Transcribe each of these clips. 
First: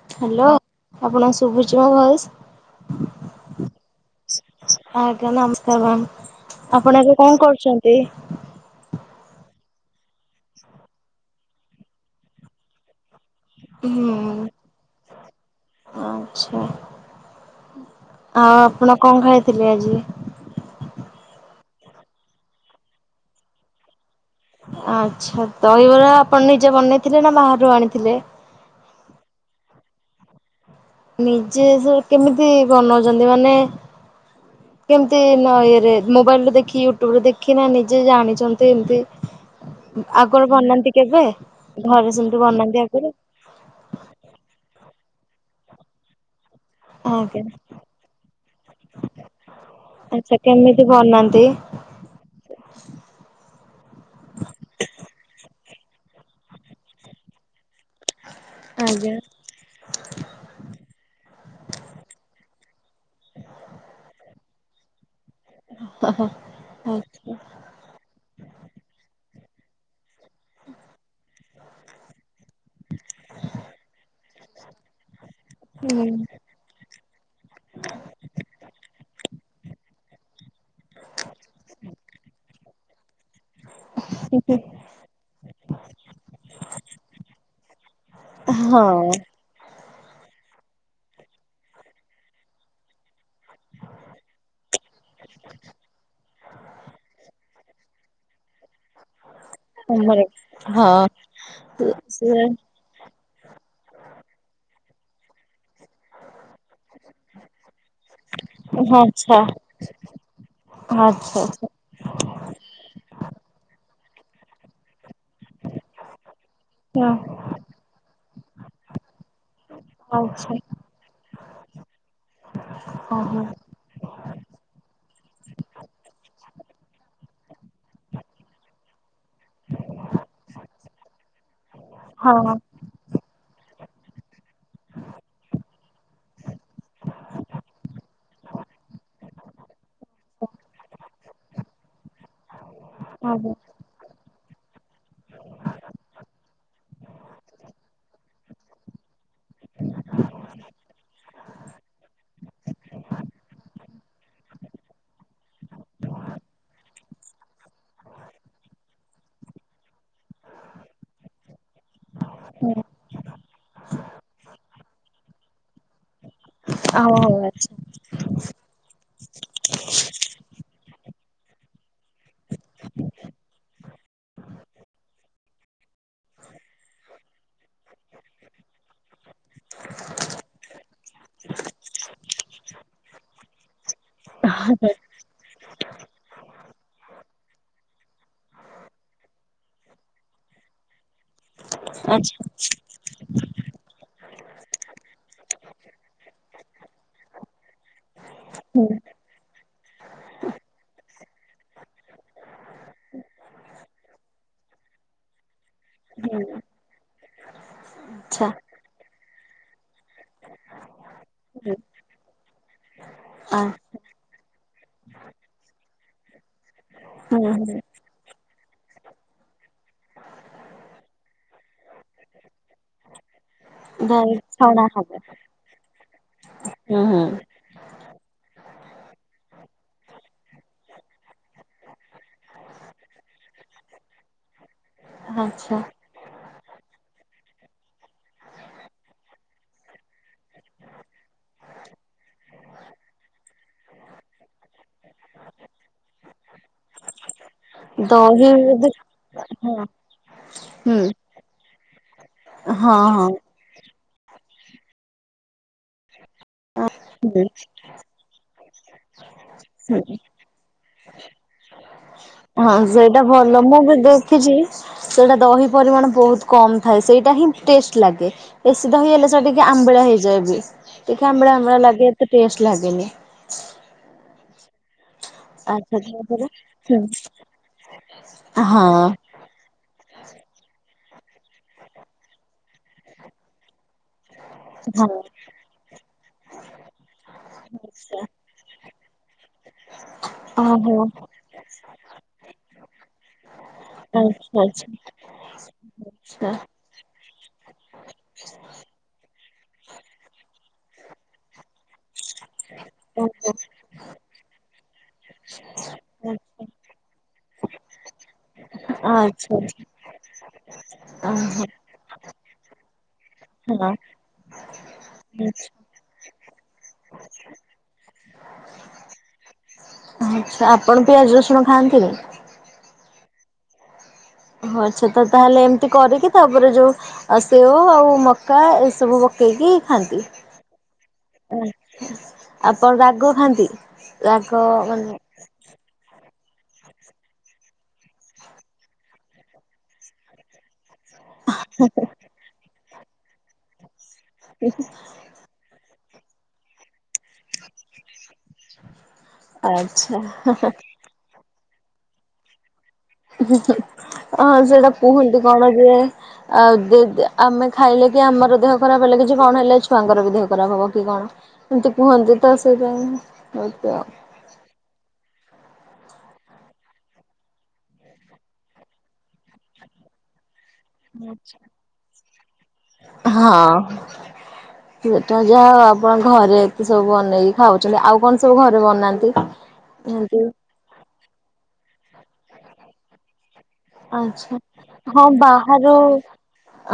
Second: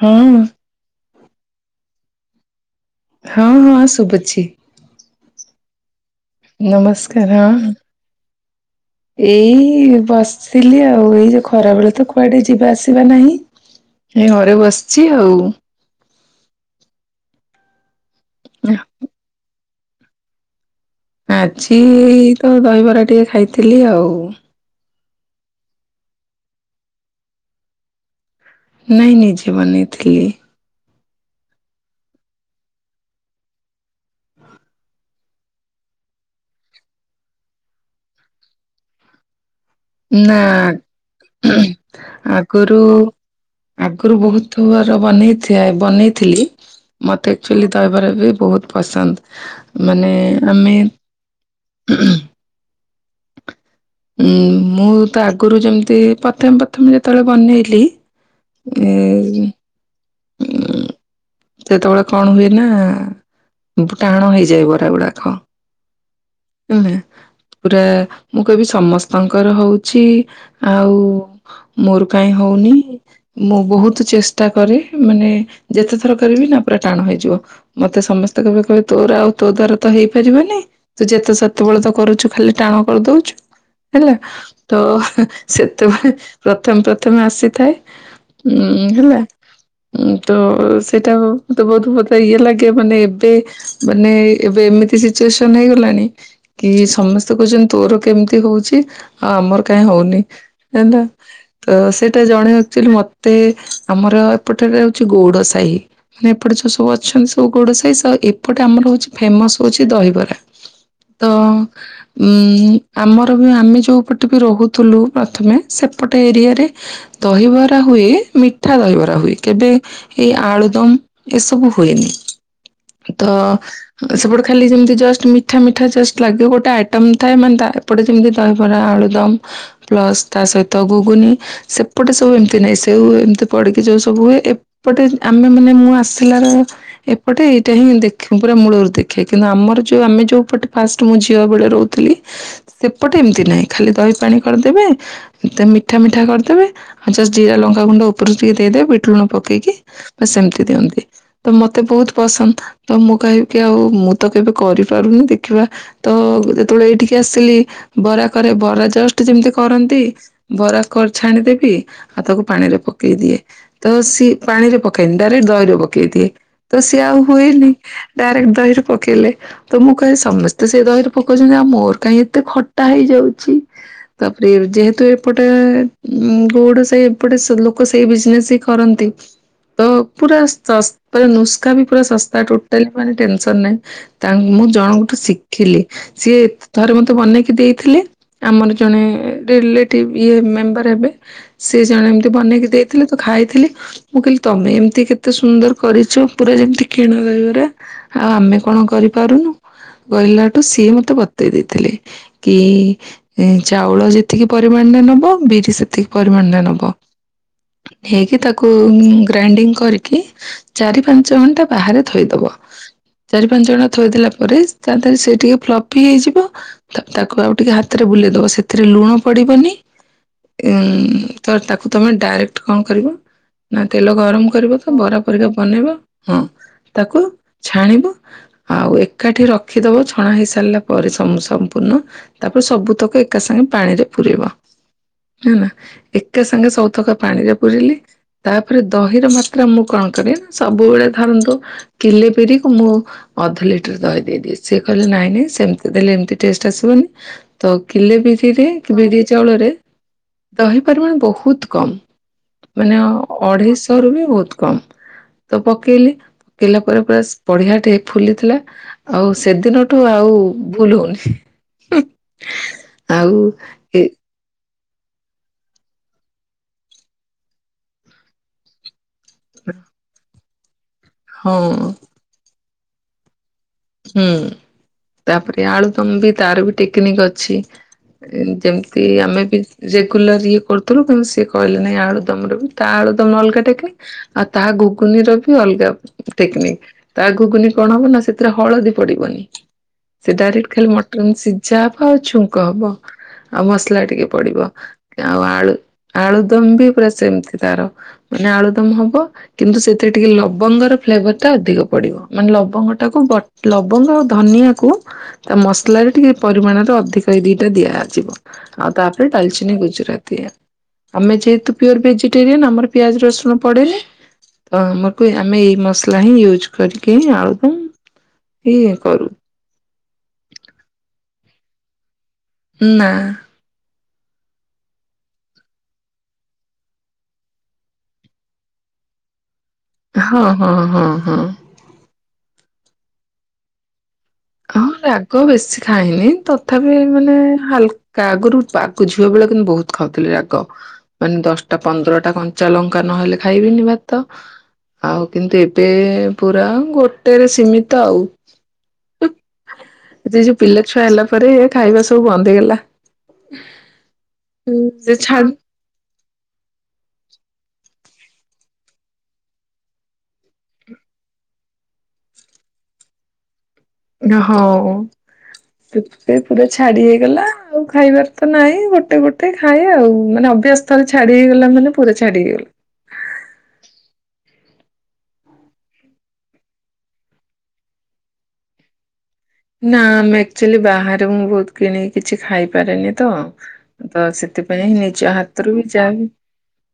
ହଁ ଆପଣଙ୍କୁ ଶୁଭୁଛି ମୋ ଭଏସ? ହଁ ହଁ ଶୁଭୁଛି। ଆଜ୍ଞା ନମସ୍କାର ମ୍ୟାାମ ଆପଣ ଏବେ ନମସ୍କାର କଅଁ ହଁ। କରୁଛନ୍ତି? ଏଇ ବସ୍ ଥିଲି ଆଉ ଏଇ ଯୋଉ ଖରାବେେଳେ ତ କୁଆଡ଼େ ଯିବା ଆସିବା ନାହିଁ। ହୁଁ ଏ ଘରେ ବସିଛି ଆଉ। ଆଚ୍ଛା। ଆ ଆପଣ କଣ ଖାଇଥିଲେ ଆଜି? ଆଜି ତ ଦହିବରା ଟିକେ ଖାଇଥିଲି ଆଉ। ଆଚ୍ଛା ଦହିବରା ଆପଣ ନିଜେ ବନେଇଥିଲେ ନା ବାହାରୁ ଆଣିଥିଲେ? ନାଇଁ ନିଜେ ବନେଇଥିଲି। ନିଜେ ଯେ କେମିତି ବନୋଉଚନ୍ତି ମାନେ କେମତି ନା ଇଏରେ ମୋବାଇଲରୁ ଦେଖି ୟୁଟ୍ୟୁବରୁ ଦେଖି ନା ନିଜେ ଜାଣିଚନ୍ତି ଏମତି ନା ଆଗରୁ ବନାନ୍ତି କେବେ ଘରେ ସେମତି ବନାନ୍ତି ଆଗରୁ? ଆଗରୁ ବୋହୁତ ବାର ବନେଇଥି ଏ ବନେଇଥିଲି ମତେ ଆଜ୍ଞା। ଆକଚୋଲି ଦହିବରା ବି ବୋହୁତ ପସନ୍ଦ ମାନେ ଆଚ୍ଛା ଆମେ କେମିତି ବନାନ୍ତି? ହୁଁଁ ଉଁ ମୁଁ ତ ଆଗରୁ ଯେମତି ପ୍ରଥମେ ପ୍ରଥମେ ଯେତଳେ ବନେଇଲି ଆଜ୍ଞା ଏଇ ସେତଳେ କଣ ହୁଏ ନା ଉବୁ ଟାଣ ହେଇଯାଏ ବରା ଗୁଡାକ। ହ ହ। ଉଁହୁଁ ପୁରା ମୁଁ କହିବି ସମସ୍ତଙ୍କର ହୋଉଛି ଆଉ ମୋର କାଇଁ ହୋଉନି ମୁଁ ବୋହୁତ ଚେଷ୍ଟା କରେ ମାନେ ଯେତେ ହୁଁ। ଥର କରିବି ନା ପୁରା ଟାଣ ହେଇଯିବ ମତେ ସମସ୍ତେ କହିବେ କହିବେ ତୋର ଆଉ ତୋ ଦ୍ଵାରା ତ ହେଇପାରିବନି। ତୁ ଯେତେ ସେତେବେଳେ ତ କରୁଚୁ ଖାଲି ଟାଣ କରିଦୋଉଚୁ। ହେଲା ତ ସେତବେଳେ ପ୍ରଥମେ ପ୍ରଥମେ ଆସିଥାଏ ଉଁ ହଁ ହେଲା ଉଁ ତ ସେଇଟା ତ ବହୁତ ମତେ ଇଏ ଲାଗେ ମାନେ ଏବେ ମାନେ ଏବେ ଏମିତି ସିଚୁଏସନ ହେଇଗଲା କି ସମସ୍ତେ କୋହୁଚନ୍ତି ତୋର କେମତି ହୋଉଚି ଆଉ ଆମର କାଇଁ ତମର ହୋଉନି ଏନଟା ହଁ ତ ସେଇଟା ଜଣେ ଚୋଲି ମତେ ଆମର ଏପଟରେ ହୋଉଚି ଗୋଉଡ ସାହି। ମାନେ ଏପଟେ ଯୋଉ ସବୁ ଅଛନ୍ତି ସବୁ ଗୋଉଡ଼ ସାହି ସ ଏପଟେ ଆମର ଆଚ୍ଛା ହୋଉଚି ଆଚ୍ଛା ଫେମସ୍ ହୋଉଚି ଦହିବରା। ତ ଆଚ୍ଛା ଉଁ ଆମର ବି ଆମେ ଯେଉଁପଟେ ବି ରହୁଥିଲୁ ପ୍ରଥମେ ସେପଟ ଏରିଆରେ ଦହିବରା ହୁଏ ମିଠା ଦହିବରା ହୁଏ କେବେ ଏଇ ଆଚ୍ଛା ଆଳୁଦମ୍ ଏସବୁ ହୁଏନି ତ ଓହୋ ଉ ସେପଟେ ଖାଲି ସେମତି ଜଷ୍ଟ ମି ମିଠା ମିଠା ଜଷ୍ଟ ଲାଗେ ଗୋଟେ ଆଇଟମ୍ ଥାଏ ମାନେ ତା ଏପଟେ ଯେମତି ଦହିବରା ଆଳୁଦମ୍ ପ୍ଲସ୍ ତା ସହିତ ଗୁଗୁନି ସେପଟେ ସବୁ ହଁ ଏମତି ନାଇଁ ସେ ସେଉ ଏମତି ପଡ଼ିକି ଯୋଉ ସବୁ ହୁଏ ଏପଟେ ଆମେ ମାନେ ମୁଁ ଆସିଲାରେ ଏପଟେ ଏଇଟା ହିଁ ଦେଖ ପୁରା ମୂଳରୁ ଦେଖାଏ କିନ୍ତୁ ଆମର ଯୋଉ ଆମେ ଯୋଉ ସେପଟେ ଫାଷ୍ଟ ମୁଁ ଝିଅ ବେଳେ ରହୁଥିଲି ସେପଟେ ଏମତି ହବ ନାଇଁ ଖାଲି ଦହି ପାଣି କରିଦେବେ ଏତେ ମିଠା ମିଠା କରିଦେବେ ଆଉ ଜଷ୍ଟ ଜିରା, ଲଙ୍କା ଗୁଣ୍ଡ ଉପରୁ ଟିକେ ଦେଇଦେବେ ବିଟ ଲୁଣ ପକେଇକି ବାସ୍ ଏମତି ଦିଅନ୍ତି। ତ ମତେ ବୋହୁତ ପସନ୍ଦ ତ ମୁଁ କହିବିକି ଆଉ ମୁଁ ତ କେବେ କରିପାରୁନି ଦେ ଖିବା ତ ଯେତେବେଳେ ଏଇଠିକି ଆସିଲି ବରା କରେ ବରା ଜଷ୍ଟ ଯେମତି କରନ୍ତି ବରା କର ଛାଣିଦେବି ଆଉ ତାକୁ ପାଣିରେ ପକେଇଦିଏ। ତ ସିଏ ପାଣି ରେ ପକାଏନି ଡାଇରେକ୍ଟ୍ ଦହିରେ ପକେଇ ଦିଏ ତ ସିଏ ହଉ ଆଉ ହଉ ହୁଏନି। ଡାଇରେକ୍ଟ୍ ଦହିରେ ପକେଇଲେ ତ ମୁଁ କହେ ସମସ୍ତେ ସେ ଦହିରେ ପକୋଉଚନ୍ତି ଆଉ ମୋର କାହିଁ ଏତେ ଖଟା ହେଇଯାଉଚି? ତାପରେ ଯେହେତୁ ଏପଟେ ଗୋଡ ସେ ଏପଟେ ସେ ଲୋ କୋ ସେଇ ବିଜ୍ନେସ୍ ହିଁ କରନ୍ତି। ତ ପୁରା ନୁସ୍କା ବି ପୁରା ଶସ୍ତା ଟୋଟାଲି ମାନେ ଟେନ୍ସନ୍ ନାହିଁ। ତା ମୁଁ ଆଚ୍ଛା ଜଣଙ୍କଠୁ ଶିଖିଲି ସିଏ ଥରେ ମତେ ବନେଇକି ଦେଇଥିଲେ। ଆମର ଜଣେ ରିଲେଟିଭ ଇଏ ମେମ୍ବର ହେବେ। ସିଏ ଜଣେ ଏମିତି ଆଚ୍ଛା ବନେଇକି ଦେଇଥିଲେ ତ ଖାଇଥିଲି। ମୁଁ କହିଲି ତମେ ଏମିତି କେତେ ସୁନ୍ଦର କରିଚ ପୁରା ଯେମିତି କିଣା ଦହିବରା। ଆଉ ଆମେ ହୁଁ କଣ କରିପାରୁନୁ? କହିଲାଠୁ ସିଏ ମୋତେ ବତେଇ ଦେଇଥିଲେ। କି ଚାଉଳ ଯେତିକି ପରିମାଣରେ ନବ ବିରି ସେ ତିକି ହୁଁ ପରିମାଣରେ ନବ ନେଇକି ଆଚ୍ଛା ତାକୁ ଗ୍ରାଇଣ୍ଡିଙ୍ଗ୍ କରିକି ଚାରି ପାଞ୍ଚ ଘଣ୍ଟା ବାହାରେ ଥୋଇଦବ, ଚାରି ଆ ପାଞ୍ଚ ଘଣ୍ଟା ଥୋଇଦଲା ପରେ ତା ଦେହରେ ସେ ଟିକେ ଫ୍ଲପି ହେଇଯିବ ହୁଁ ତାକୁ ଆଉ ଟିକେ ହୁଁ ହା ହାତରେ ବୁଲେଇଦେବ ସେଥିରେ ଲୁଣ ପଡ଼ିବନି। ଉଁ ତ ତାକୁ ତମେ ଡାଇରେକ୍ଟ୍ କଣ କରିବ ନା ତେଲ ଦହି ଗରମ କରିବ ଛଣା ତ ହବ ବରା ପରିକା ବନେଇବ ହଁ ହୁଁ ହୁଁ ତାକୁ ଛାଣିବ ଆଉ ଏକାଠି ରଖିଦବ ଛଣା ହେଇସାରିଲା ପରେ ସମ୍ପୂର୍ଣ୍ଣ। ତାପରେ ସବୁ ତକ ଏକା ସାଙ୍ଗେ ପାଣିରେ ପୁୁରେବ ହେଲା। ଆଚ୍ଛା କେ ସାଙ୍ଗେ ସଉତକା ପାଣି ରେ ପୁରିଲି। ତାପରେ ଦହିର ମାତ୍ରା ମୁଁ କଁ କରେ ସବୁବେଳେ ଧରନ୍ତୁ। କିଲେ ବିରିକୁ ମୁଁ ଅଧ ଲିଟର୍ ଦହି ଦେଇଦେଏ ସିଏ କହିଲେ ନାଇଁ ସେମିତି ଦେଲେ ଏମତି ଟେଷ୍ଟ୍ ଆସିବନି ତ କିଲେ ଦହି ବିରିରେ ଯଦି ବିରି ଚାଉଳରେ ହଁ ଦହି ହୁଁ ପରିମାଣ ବୋହୁତ୍ କମ୍ ହଁ ମାନେ ହଁ ଅଢେଇଶ୍ ସରୁ ବି ବୋହୁତ୍ କମ୍ ତ ପକେଇଲି। କେଲଲା ପରେ ପୁରା ହୁଁ ବଢିଆ ଟେ ଫୁଲିଥିଲା ଆଉ ସେଦିନଠୁ ହୁଁ ଆଉ ଭୁଲ୍ ହୋଉନି, ଆଉ ଏ ଖିଚି ସେଇଟା ଦହି ପରିମାଣ ବୋହୁତ୍ କମ୍ ଥାଏ ସେଇଟା ହିଁ ଟେଷ୍ଟ୍ ଲାଗେ ବେସି ଦହି ହେଲେ ଟିକେ ଆମ୍ବଳା ହେଇଯାଏ ବି, ଟିକେ ଆମ୍ବଳା ହଁ ଆମ୍ବଳା ଲାଗେ ତ ଟେଷ୍ଟ୍ ଲାଗେନି। ହୁଁ। ତାପରେ ଆଚ୍ଛା ଆଳୁଦମ୍ ବି ତାପରେ ତାର ବି ଟେକ୍ନିକି ଅଛି, ହଁ ଯେମ୍ତି ଆମେ ବି ରେଗୁଲାର୍ ଇଏ କରୁଥିଲୁ କିନ୍ତୁ ସିଏ କହିଲେ ନାଇଁଳୁଦମ୍ ର ବି ତା ଆଳୁଦମ୍ ଅଲ୍ଗା ଟେକ୍ନିକ୍। ଆଉ ତା ହଁ। ଘୁଗୁନି ର ବି ଅଲଗା ଟେକ୍ନିକ ତା ଘୁଗୁନି କଣ ହବ ନା ସେ ତିରେ ହଳଦୀ ପଡିବନି, ସେ ଡାଇରେକ୍ଟ ଖାଲି ଓହୋ ମଟନ୍ ସିଝା ହବ ଆଉ ଛୁଙ୍କ ହବ। ଆଉ ମସ୍ଲା ଟିକେ ପଡିବ, ଆଚ୍ଛା ଆଚ୍ଛା ଆଉ ଆଳୁ ଆଚ୍ଛା। ଆଳୁଦମ୍ ବି ପୁରା ସେମ୍ତି ତାର। ମାନେ ଆଳୁଦମ ହବ କିନ୍ତୁ ସେଥିରେ ଟିକେ ଲବଙ୍ଗର ଫ୍ଲେଭର୍ ଟା ଅଧିକ। ପଡିବ ମାନେ ଲବଙ୍ଗ ଟାକୁ ବ ଲବଙ୍ଗ ଆଉ ଧନିଆକୁ ତା ମସ୍ ଲାରେ ଟିକେ ପରିମାଣରେ ଅଧିକ ଏଇ ଦିଟା ଦିଆଯିବ। ଆଉ ତାପରେ ଆଚ୍ଛା ଡାଲ୍ଚିନି ଆଚ୍ଛା ଗୁଜୁରତି ଆମେ ଓହୋ ଯେହେତୁ ପିଓର୍ ଭେଜିଟେରିୟାନ୍ ଆମର ପିଆଜ ରସୁଣ ହଁ। ପଡେନି, ତ ଆମକୁ ଆମେ ଏଇ ମସଲା ହିଁ ୟୁଜ୍ କରିକି ଆଳୁଦମ୍ ଇ କରୁ। ଆଛା ଆପଣ ପିଆଜ ରସୁଣ ଖାଆନ୍ତିନି? ନା। ଓ ଆଚ୍ଛା ତ ତାହେଲେ ଏମିତି କରିକି ତାପରେ ଯୋଉ ଆଉ ସେଓ ଆଉ ମକା ଏସବୁ ପକେଇକି ଖାଆନ୍ତି ହଁ ହଁ ହଁ ହଁ। ଆଚ୍ଛା ଆପଣ ରାଗ ଖାଆନ୍ତି? ଲାଗେ ହଁ ମାନେ ରାଗ ବେଶୀ ଖାଏନି। ତଥାପି ମାନେ ହାଲ ଆଗରୁ ଆଗକୁ ଝିଆ ବେଳେ କିନ୍ତୁ ବହୁତ ଖାଉଥିଲି ରାଗ। ମାନେ ଦଶଟା ପନ୍ଦରଟା କଞ୍ଚା ଲଙ୍କା ନହେଲେ ଖାଇବିନି ଭାତ। [inaudible] ଆଉ କିନ୍ତୁ ଏବେ ପୁରା ଗୋଟେରେ ସୀମିତ ଆଉ। ଆଚ୍ଛା ଯ ଯୋଉ ପିଲା ଛୁଆ ହେଲା ପରେ ଖାଇବା ସବୁ ବନ୍ଦ ହେଇଗଲା। ହଁ ସେଇଟା ଯେ କୁହନ୍ତି ଛାଡ କଣ ଯେ ଆଉ ଆମେ ଖାଇଲେ କି ଆମର ଦେହ ଖରାପ ହେଲେ କିଛି କଣ ହେଲେ ଛୁଆଙ୍କର ବି ଦେହ ଖରାପ ହବ କି କଣ? କୁହନ୍ତି ତ ହଉ। ସେ ପୁରା ଛାଡି ହେଇଗଲା ଆଉ ଖାଇବାର ତ ନହିଁ ଗୋଟେ ଗୋଟେ ଖାଏ ଆଉ ମାନେ ଅଭ୍ୟାସ ତାହେଲେ ଛାଡିଇଗଲା ମାନେପୁରା ଛାଡି ହେଇଗଲା। ହଁ। ସେ ଯାହା ଆପଣ ଘରେ ଏତେ ସବୁ ବନେଇକି ଖାଉଛନ୍ତି ଆଉ କଣ ସବୁ ଘରେ ବନାନ୍ତି। ନା ଆମେ ଏମତି ଆଚୁଆଲି ବାହାରେ ମୁଁ ବହୁତ କିଣିକି କିଛି ଖାଇପାରେନି ତ ତ ଆଚ୍ଛା ସେଥିପାଇଁ ନିଜ ହଁ ହାତରୁ ବି ବାହାରୁ ଯାହାବି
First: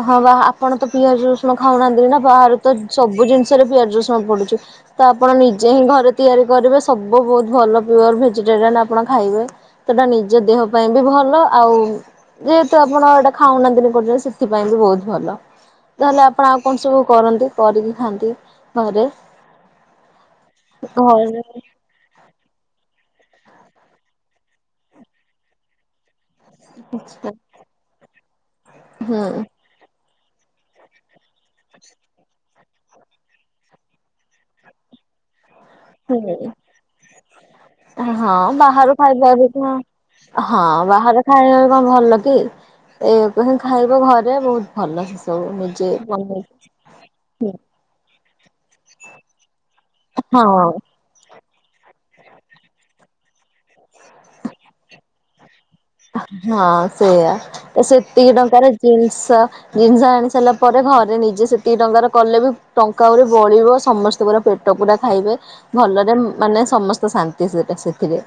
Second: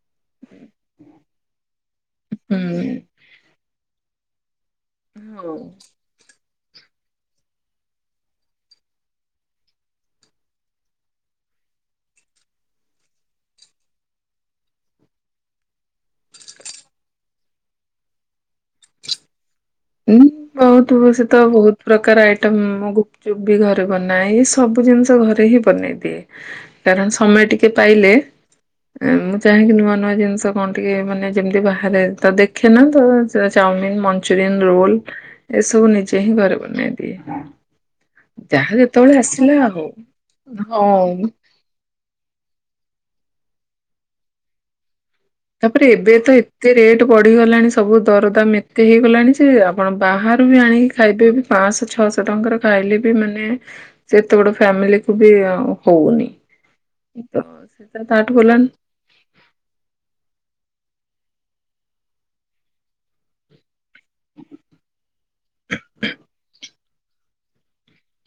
ହଁ ବା ଆପଣ ତ ପିଆଜ ରୋସୁଣ ଖାଉନାହାନ୍ତି ନା ବାହାରୁ ତ ହୁଁ ସବୁ ଜିନିଷରେ ପିଆଜ ରସୁଣ ପଡୁଛି। ତ ଆପଣ ହଉ। ନିଜେ ହିଁ ଘରେ ତିଆରି କରିବେ ସବୁ ବହୁତ ଭଲ ପିଓର ଭେଜିଟେରିଆନ ଆପଣ ଖାଇବେ। ସେଟା ନିଜ ଦେହ ପାଇଁ ବି ଭଲ ଆଉ ଯେହେତୁ ଆପଣ ଏଇଟା ଖାଉନାହାନ୍ତିନ କରୁଛନ୍ତି ସେଥିପାଇଁ ବି ବହୁତ ଭଲ। ତାହେଲେ ଆପଣ ଆଉ କଣ ସବୁ କରନ୍ତି କରିକି ଖାଆନ୍ତି ଘରେ ହୁଁ ବହୁତ ବଷୁ ତ ଘରେ ବହୁତ ପ୍ରକାର ଆଇଟମ୍ ଗୁପଚୁପ୍ ବି ଘରେ ବନାଏ ଏଇ ସବୁ ଜିନିଷ ଘରେ ହିଁ ବନେଇ ଦିଏ। କାରଣ ସମୟ ଟିକେ ପାଇଲେ ହୁଁ ମୁଁ ଚାହିଁକି ନୂଆ ନୂଆ ଜିନିଷ କଣ ଟିକେ ମାନେ ଯେମିତି ବାହାରେ ତ ଦେଖେ ନା ତ ଚାଉମିିନ ମଞ୍ଚୁରିଆନ ରୋଲ। ଏସବୁ ନିଜେ ହିଁ ହୁଁ। ଘରେ ବନେଇ ଦିଏ। ହଁ ଯାହା ବାହାରୁ ଯେତେବେଳେ ଖାଇବା ବି ଆସିଲା କଣ ଆଉ। ହଁ ବାହାରେ ଖାଇବା କଣ ଭଲ କି? ଏ କ ଖାଇବ ଘରେ ବହୁତ ଭଲ ସେ ସବୁ ତାପରେ ନିଜେ ଏବେ ତ ବନେଇ ଏତେ ରେଟ୍ ବଢିଗଲାଣି ସବୁ ଦରଦାମ ଏତେ ହେଇଗଲାଣି ଯେ ଆପଣ ବାହାରୁ ବି ହଁ ଆଣି ଖାଇବେ ବି ପାଞ୍ଚଶହ ଛଅଶହ ଟଙ୍କାର ଖାଇଲେ ବି ମାନେ ସେତେ ବଡ ଫ୍ୟାମିଲିକୁୁ ବି ଆଉ। ହଁ ସେଇୟା ତ ସେଟା ସେତିକି ତାଠୁ ଭଲ ଟଙ୍କାର ଜିନ୍ସ ଜିନିଷ ଆଣି ସାରିଲା ପରେ ଘରେ ନିଜେ ସେତିକି ଟଙ୍କାର କଲେ ବି ଟଙ୍କା ବଳିବ ସମସ୍ତଙ୍କର ପେଟ ପୁରା ଖାଇବେ ଭଲରେ ମାନେ ସମସ୍ତେ ଶାନ୍ତି ସେଟା ସେଥିରେ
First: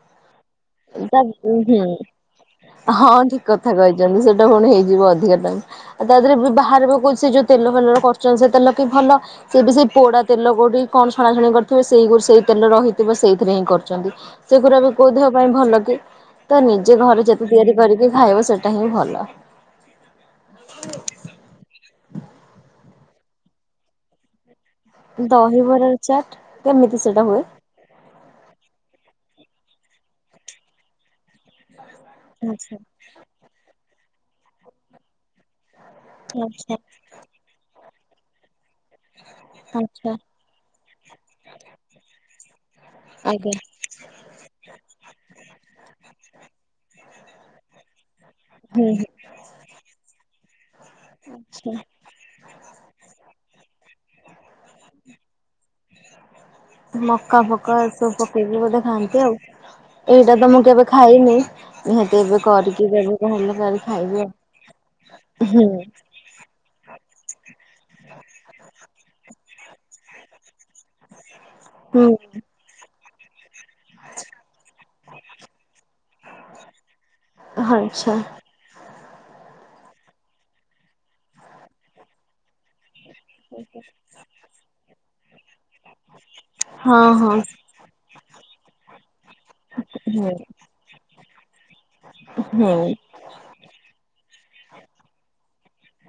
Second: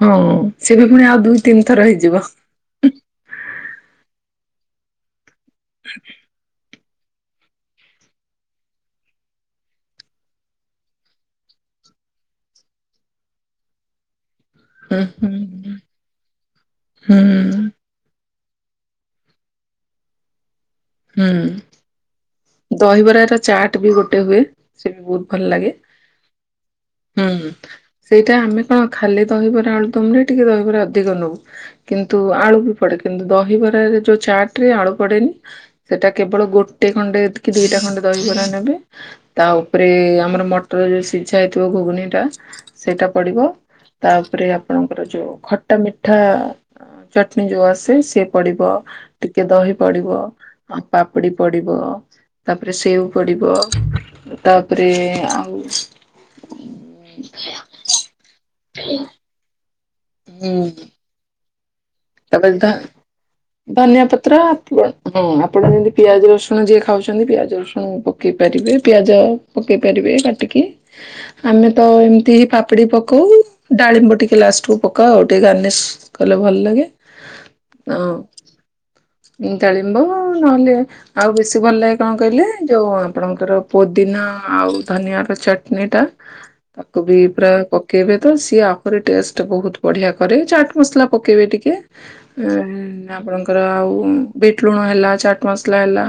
ହଁ ସେ ବି ପୁଣି ତା ଆଉ ଦୁଇ ତିନି ଥର ହୁଁ ହେଇଯିବ। ହଁ ଠିକ କଥା କହିଛନ୍ତି ସେଟା ପୁଣି ହେଇଯିବ ଅଧିକା ଟାଇମ ଆଉ ତା ଦେହରେ ବି ବାହାରିବା କହୁ ତେଲ ଫେଲ କରୁଛନ୍ତି ସେ ତେଲ କି ଭଲ ସେ ବି ସେଇ ପୋଡା ତେଲ କୋଉଠି କଣ ଶଣାସୁଣି କରିଥିବ ସେଇ ସେଇ ତେଲ ରହିଥିବ ସେଇଥିରେ ହିଁ କରୁଛନ୍ତି। ସେଗଡ଼ା ବି ହୁଁ କୋଉ ଦେବା ହୁଁ ପାଇଁ ଭଲ କି ତ ନିଜେ ହୁଁ ଘରେ ଯେତେ ତିଆରି କରିକି ଖାଇବ ସେଇଟା ହିଁ ଭଲ। ହୁଁ। ଦହିବରା ର ଚାଟ୍ ବି ଗୋଟେ ହୁଏ। ସେ ବି ବହୁତ ଭଲ ଲାଗେ ଦହିବରାର ଚାଟ୍ କେମିତି ସେଟା ହୁଏ? ହୁଁ। ସେଇଟା ଆମେ କଣ ଖାଲି ଦହିବରା ଆଳୁ ଦମରେ ଟିକେ ଦହିବରା ଅଧିକ ନଉ କିନ୍ତୁ ଆଳୁ ବି ଆଚ୍ଛା ପଡେ କିନ୍ତୁ ଦହିବରାରେ ଯୋଉ ଚାଟ ରେ ଆଳୁ ପଡେନି ସେଟା କେବଳ ଆଚ୍ଛା ଗୋଟେ ଖଣ୍ଡେ କି ଦିଟା ଖଣ୍ଡେ ଦହକରା ନେବେ ତା ଉପରେ ଆଚ୍ଛା ଆମର ମ ଟର ରେ ସିଝା ହେଇଥିବ ଘୁଗୁନି ଟା ସେଇଟା ପଡିବ। ଆଜ୍ଞା ତାପରେ ଆପଣଙ୍କର ଯୋଉ ଖଟା ମିଠା ଚଟଣି ଯୋଉ ଆସେ ସେ ପଡିବ ହୁଁ ହୁଁ ଟିକେ ଦହି ପଡିବ ଆ ପାପୁଡି ଆଚ୍ଛା। ପଡିବ ତାପରେ ସେଓ ପଡିବ ତାପରେ ଆଉ ମକା ଫକା ଏ ସବୁ ପକେଇକି ବୋଧେ ଖାଆନ୍ତି ଆଉ। ଏଇଟା ତ ମୁଁ ହୁଁ କେବେ ଖାଇନି ନିହାତି ଏବେ ତାପରେ ଧ କରିକି ଯବେ ଧନିଆ ପତ୍ର ଆପଣ ହ ହୁଁ ଆପଣ ଯେମିତି ପିଆଜ ରସୁ ଣ ଯିଏ ଖାଉଚନ୍ତି ପିଆଜ ରସୁଣ ପକେଇ ପାରିବେ ପିଆଜ ପକେଇ ପାରିବେ କାଟିକି। ଆମେ ତ ହୁଁ ଏମତି ହିଁ ପାପ ପାପୁଡି ପକାଉ ଡାଳିମ୍ବ ଟିକେ ଲାଷ୍ଟକୁ ପକା ଆଉ ଟିକେ ଗାର୍ନିସ୍ କଲେ ଭଲ ଲାଗେ। ଆଚ୍ଛା। ଟଳିମ୍ବ ନହେଲେ ଆଉ ବେଶୀ ଭଲ ଲାଗେ କଣ କହିଲେ ଯୋଉ ଆପଣଙ୍କର ପୋଦିନା ଆଉ ଧନିଆ ର ଚଟଣିୀ ଟା ତାକୁ ହଁ ବି ହଁ ପୁରା ପକେଇବେ ତ ସିଏ ଆ ହୁରି ଟେଷ୍ଟ ବହୁତ ବଢିଆ ହୁଁ କରେ ଚାଟ୍ ମସଲା ପକେଇବେ ଟିକେ ହୁଁ। ଉମ ଆପଣଙ୍କର ଆଉ ବିଟ୍ ଲୁଣ ହେଲା ଚାଟ ମସଲା ହେଲା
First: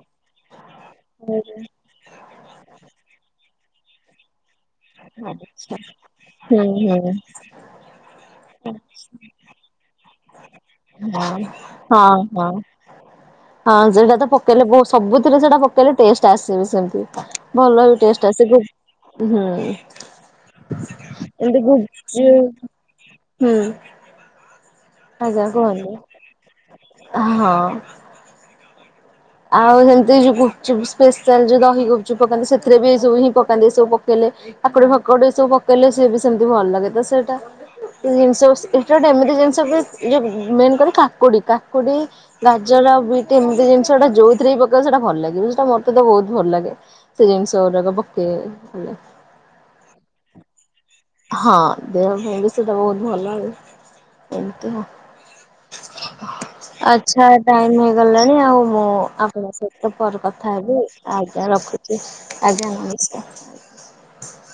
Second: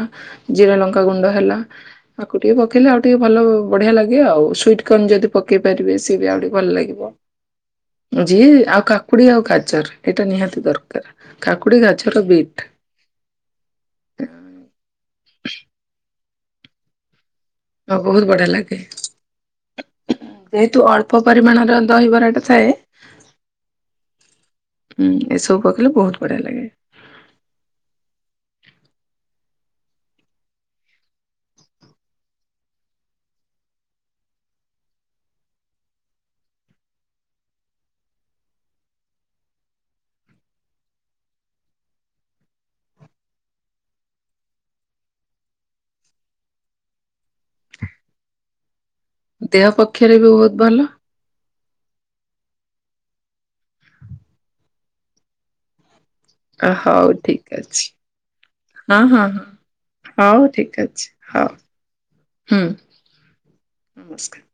ଜିରା ଲଙ୍କା ଗୁଣ୍ଡ ହେଲା ଆକୁ ଟିକେ ପକେଇଲେ ଆଉ ଟିକେ ଭଲ ବଢିଆ ଲାଗେ ଆଉ ସୁଇଟ୍ କନ ଯଦି ପକେଇ ଆଚ୍ଛା ପାରିବେ ସିଏ ବି ଆଉଡ଼ି ହୁଁ ଭଲ ହୁଁ ଲାଗିବ। ଯିଏ ଆଉ କାକୁଡି ଆଉ ଗାଜର ଏଇଟା ନିହାତି ଦରକାର। କାକୁଡି ଗାଜର ହଁ ହଁ। ବିଟ୍। ହଁ ସେଟା ତ ପକେଇଲେ ବହୁତ ସବୁଥିରେ ସେଟା ପକେଇଲେ ଟେଷ୍ଟ ଆସେବି ସେମତି। ଭଲ ଆଉ ବି ବହୁତ ଟେଷ୍ଟ ଆସେ ବଢିଆ ଯଉ ଲାଗେ। ହୁଁ। ଯେହେତୁ ଅଳ୍ପ ଏମିତି ପରିମାଣର ଗୁପଚୁପ ଦହିବରାଟା ଥାଏ ହୁଁ। ଉଁ ଆଜ୍ଞା ଏସବୁ ପକେଇଲେ କୁହନ୍ତୁ ବହୁତ ବଢିଆ ଲାଗେ। ହଁ। ଆଉ ହେମିତି ଯୋଉ ଗୁପଚୁପ ସ୍ପେଶାଲ ଯୋଉ ଦହି ଗୁପଚୁପ ପକାନ୍ତି ସେଥିରେ ବି ଏ ସବୁ ହିଁ ପକାନ୍ତି ଏ ସବୁ ପକେଇଲେ କାକୁଡି ଫାକୁଡି ସବୁ ପକେଇଲେ ସିଏ ବି ସେମିତି ଭଲ ଲାଗେ ତ ସେଟା। ଜିନିଷ ଏଟା ଗୋଟେ ଏମିତି ଜିନିଷ ବି ଯଉ ମେନ୍ କରି କାକୁଡି କାକୁଡି ଗାଜର ବିଟ ଏମିତି ଜିନିଷଟା ଯୋଉଥିରେ ବି ପକେଇବ ସେଟା ଭଲ ଲାଗିବ ସେଟା ମତେ ତ ବହୁତ ଭଲ ଲାଗେ। ସେ ଜିନିଷ ଗୁରାକ ପକେଇବେ। ଦେହ ପକ୍ଷରେ ବି ବହୁତ ଭଲ। ହଁ ଦେହ ପାଇଁ ବି ସେଟା ବହୁତ ଭଲ ଆଉ ଏମିତି ଆଉ। ହ [inaudible] ହଉ ଆଛା ଠିକ ଟାଇମ ଅଛି। ହେଇଗଲାଣି ଆଉ ମୁଁ ହଁ ହଁ ଆପଣଙ୍କ ହଁ ସହିତ ପରେ ହଉ କଥା ଠିକ ହେବି। ଅଛି ଆଜ୍ଞା ହଉ ରଖୁଚି ହୁଁ ଆଜ୍ଞା ନିମସ୍କାର। ନମସ୍କାର।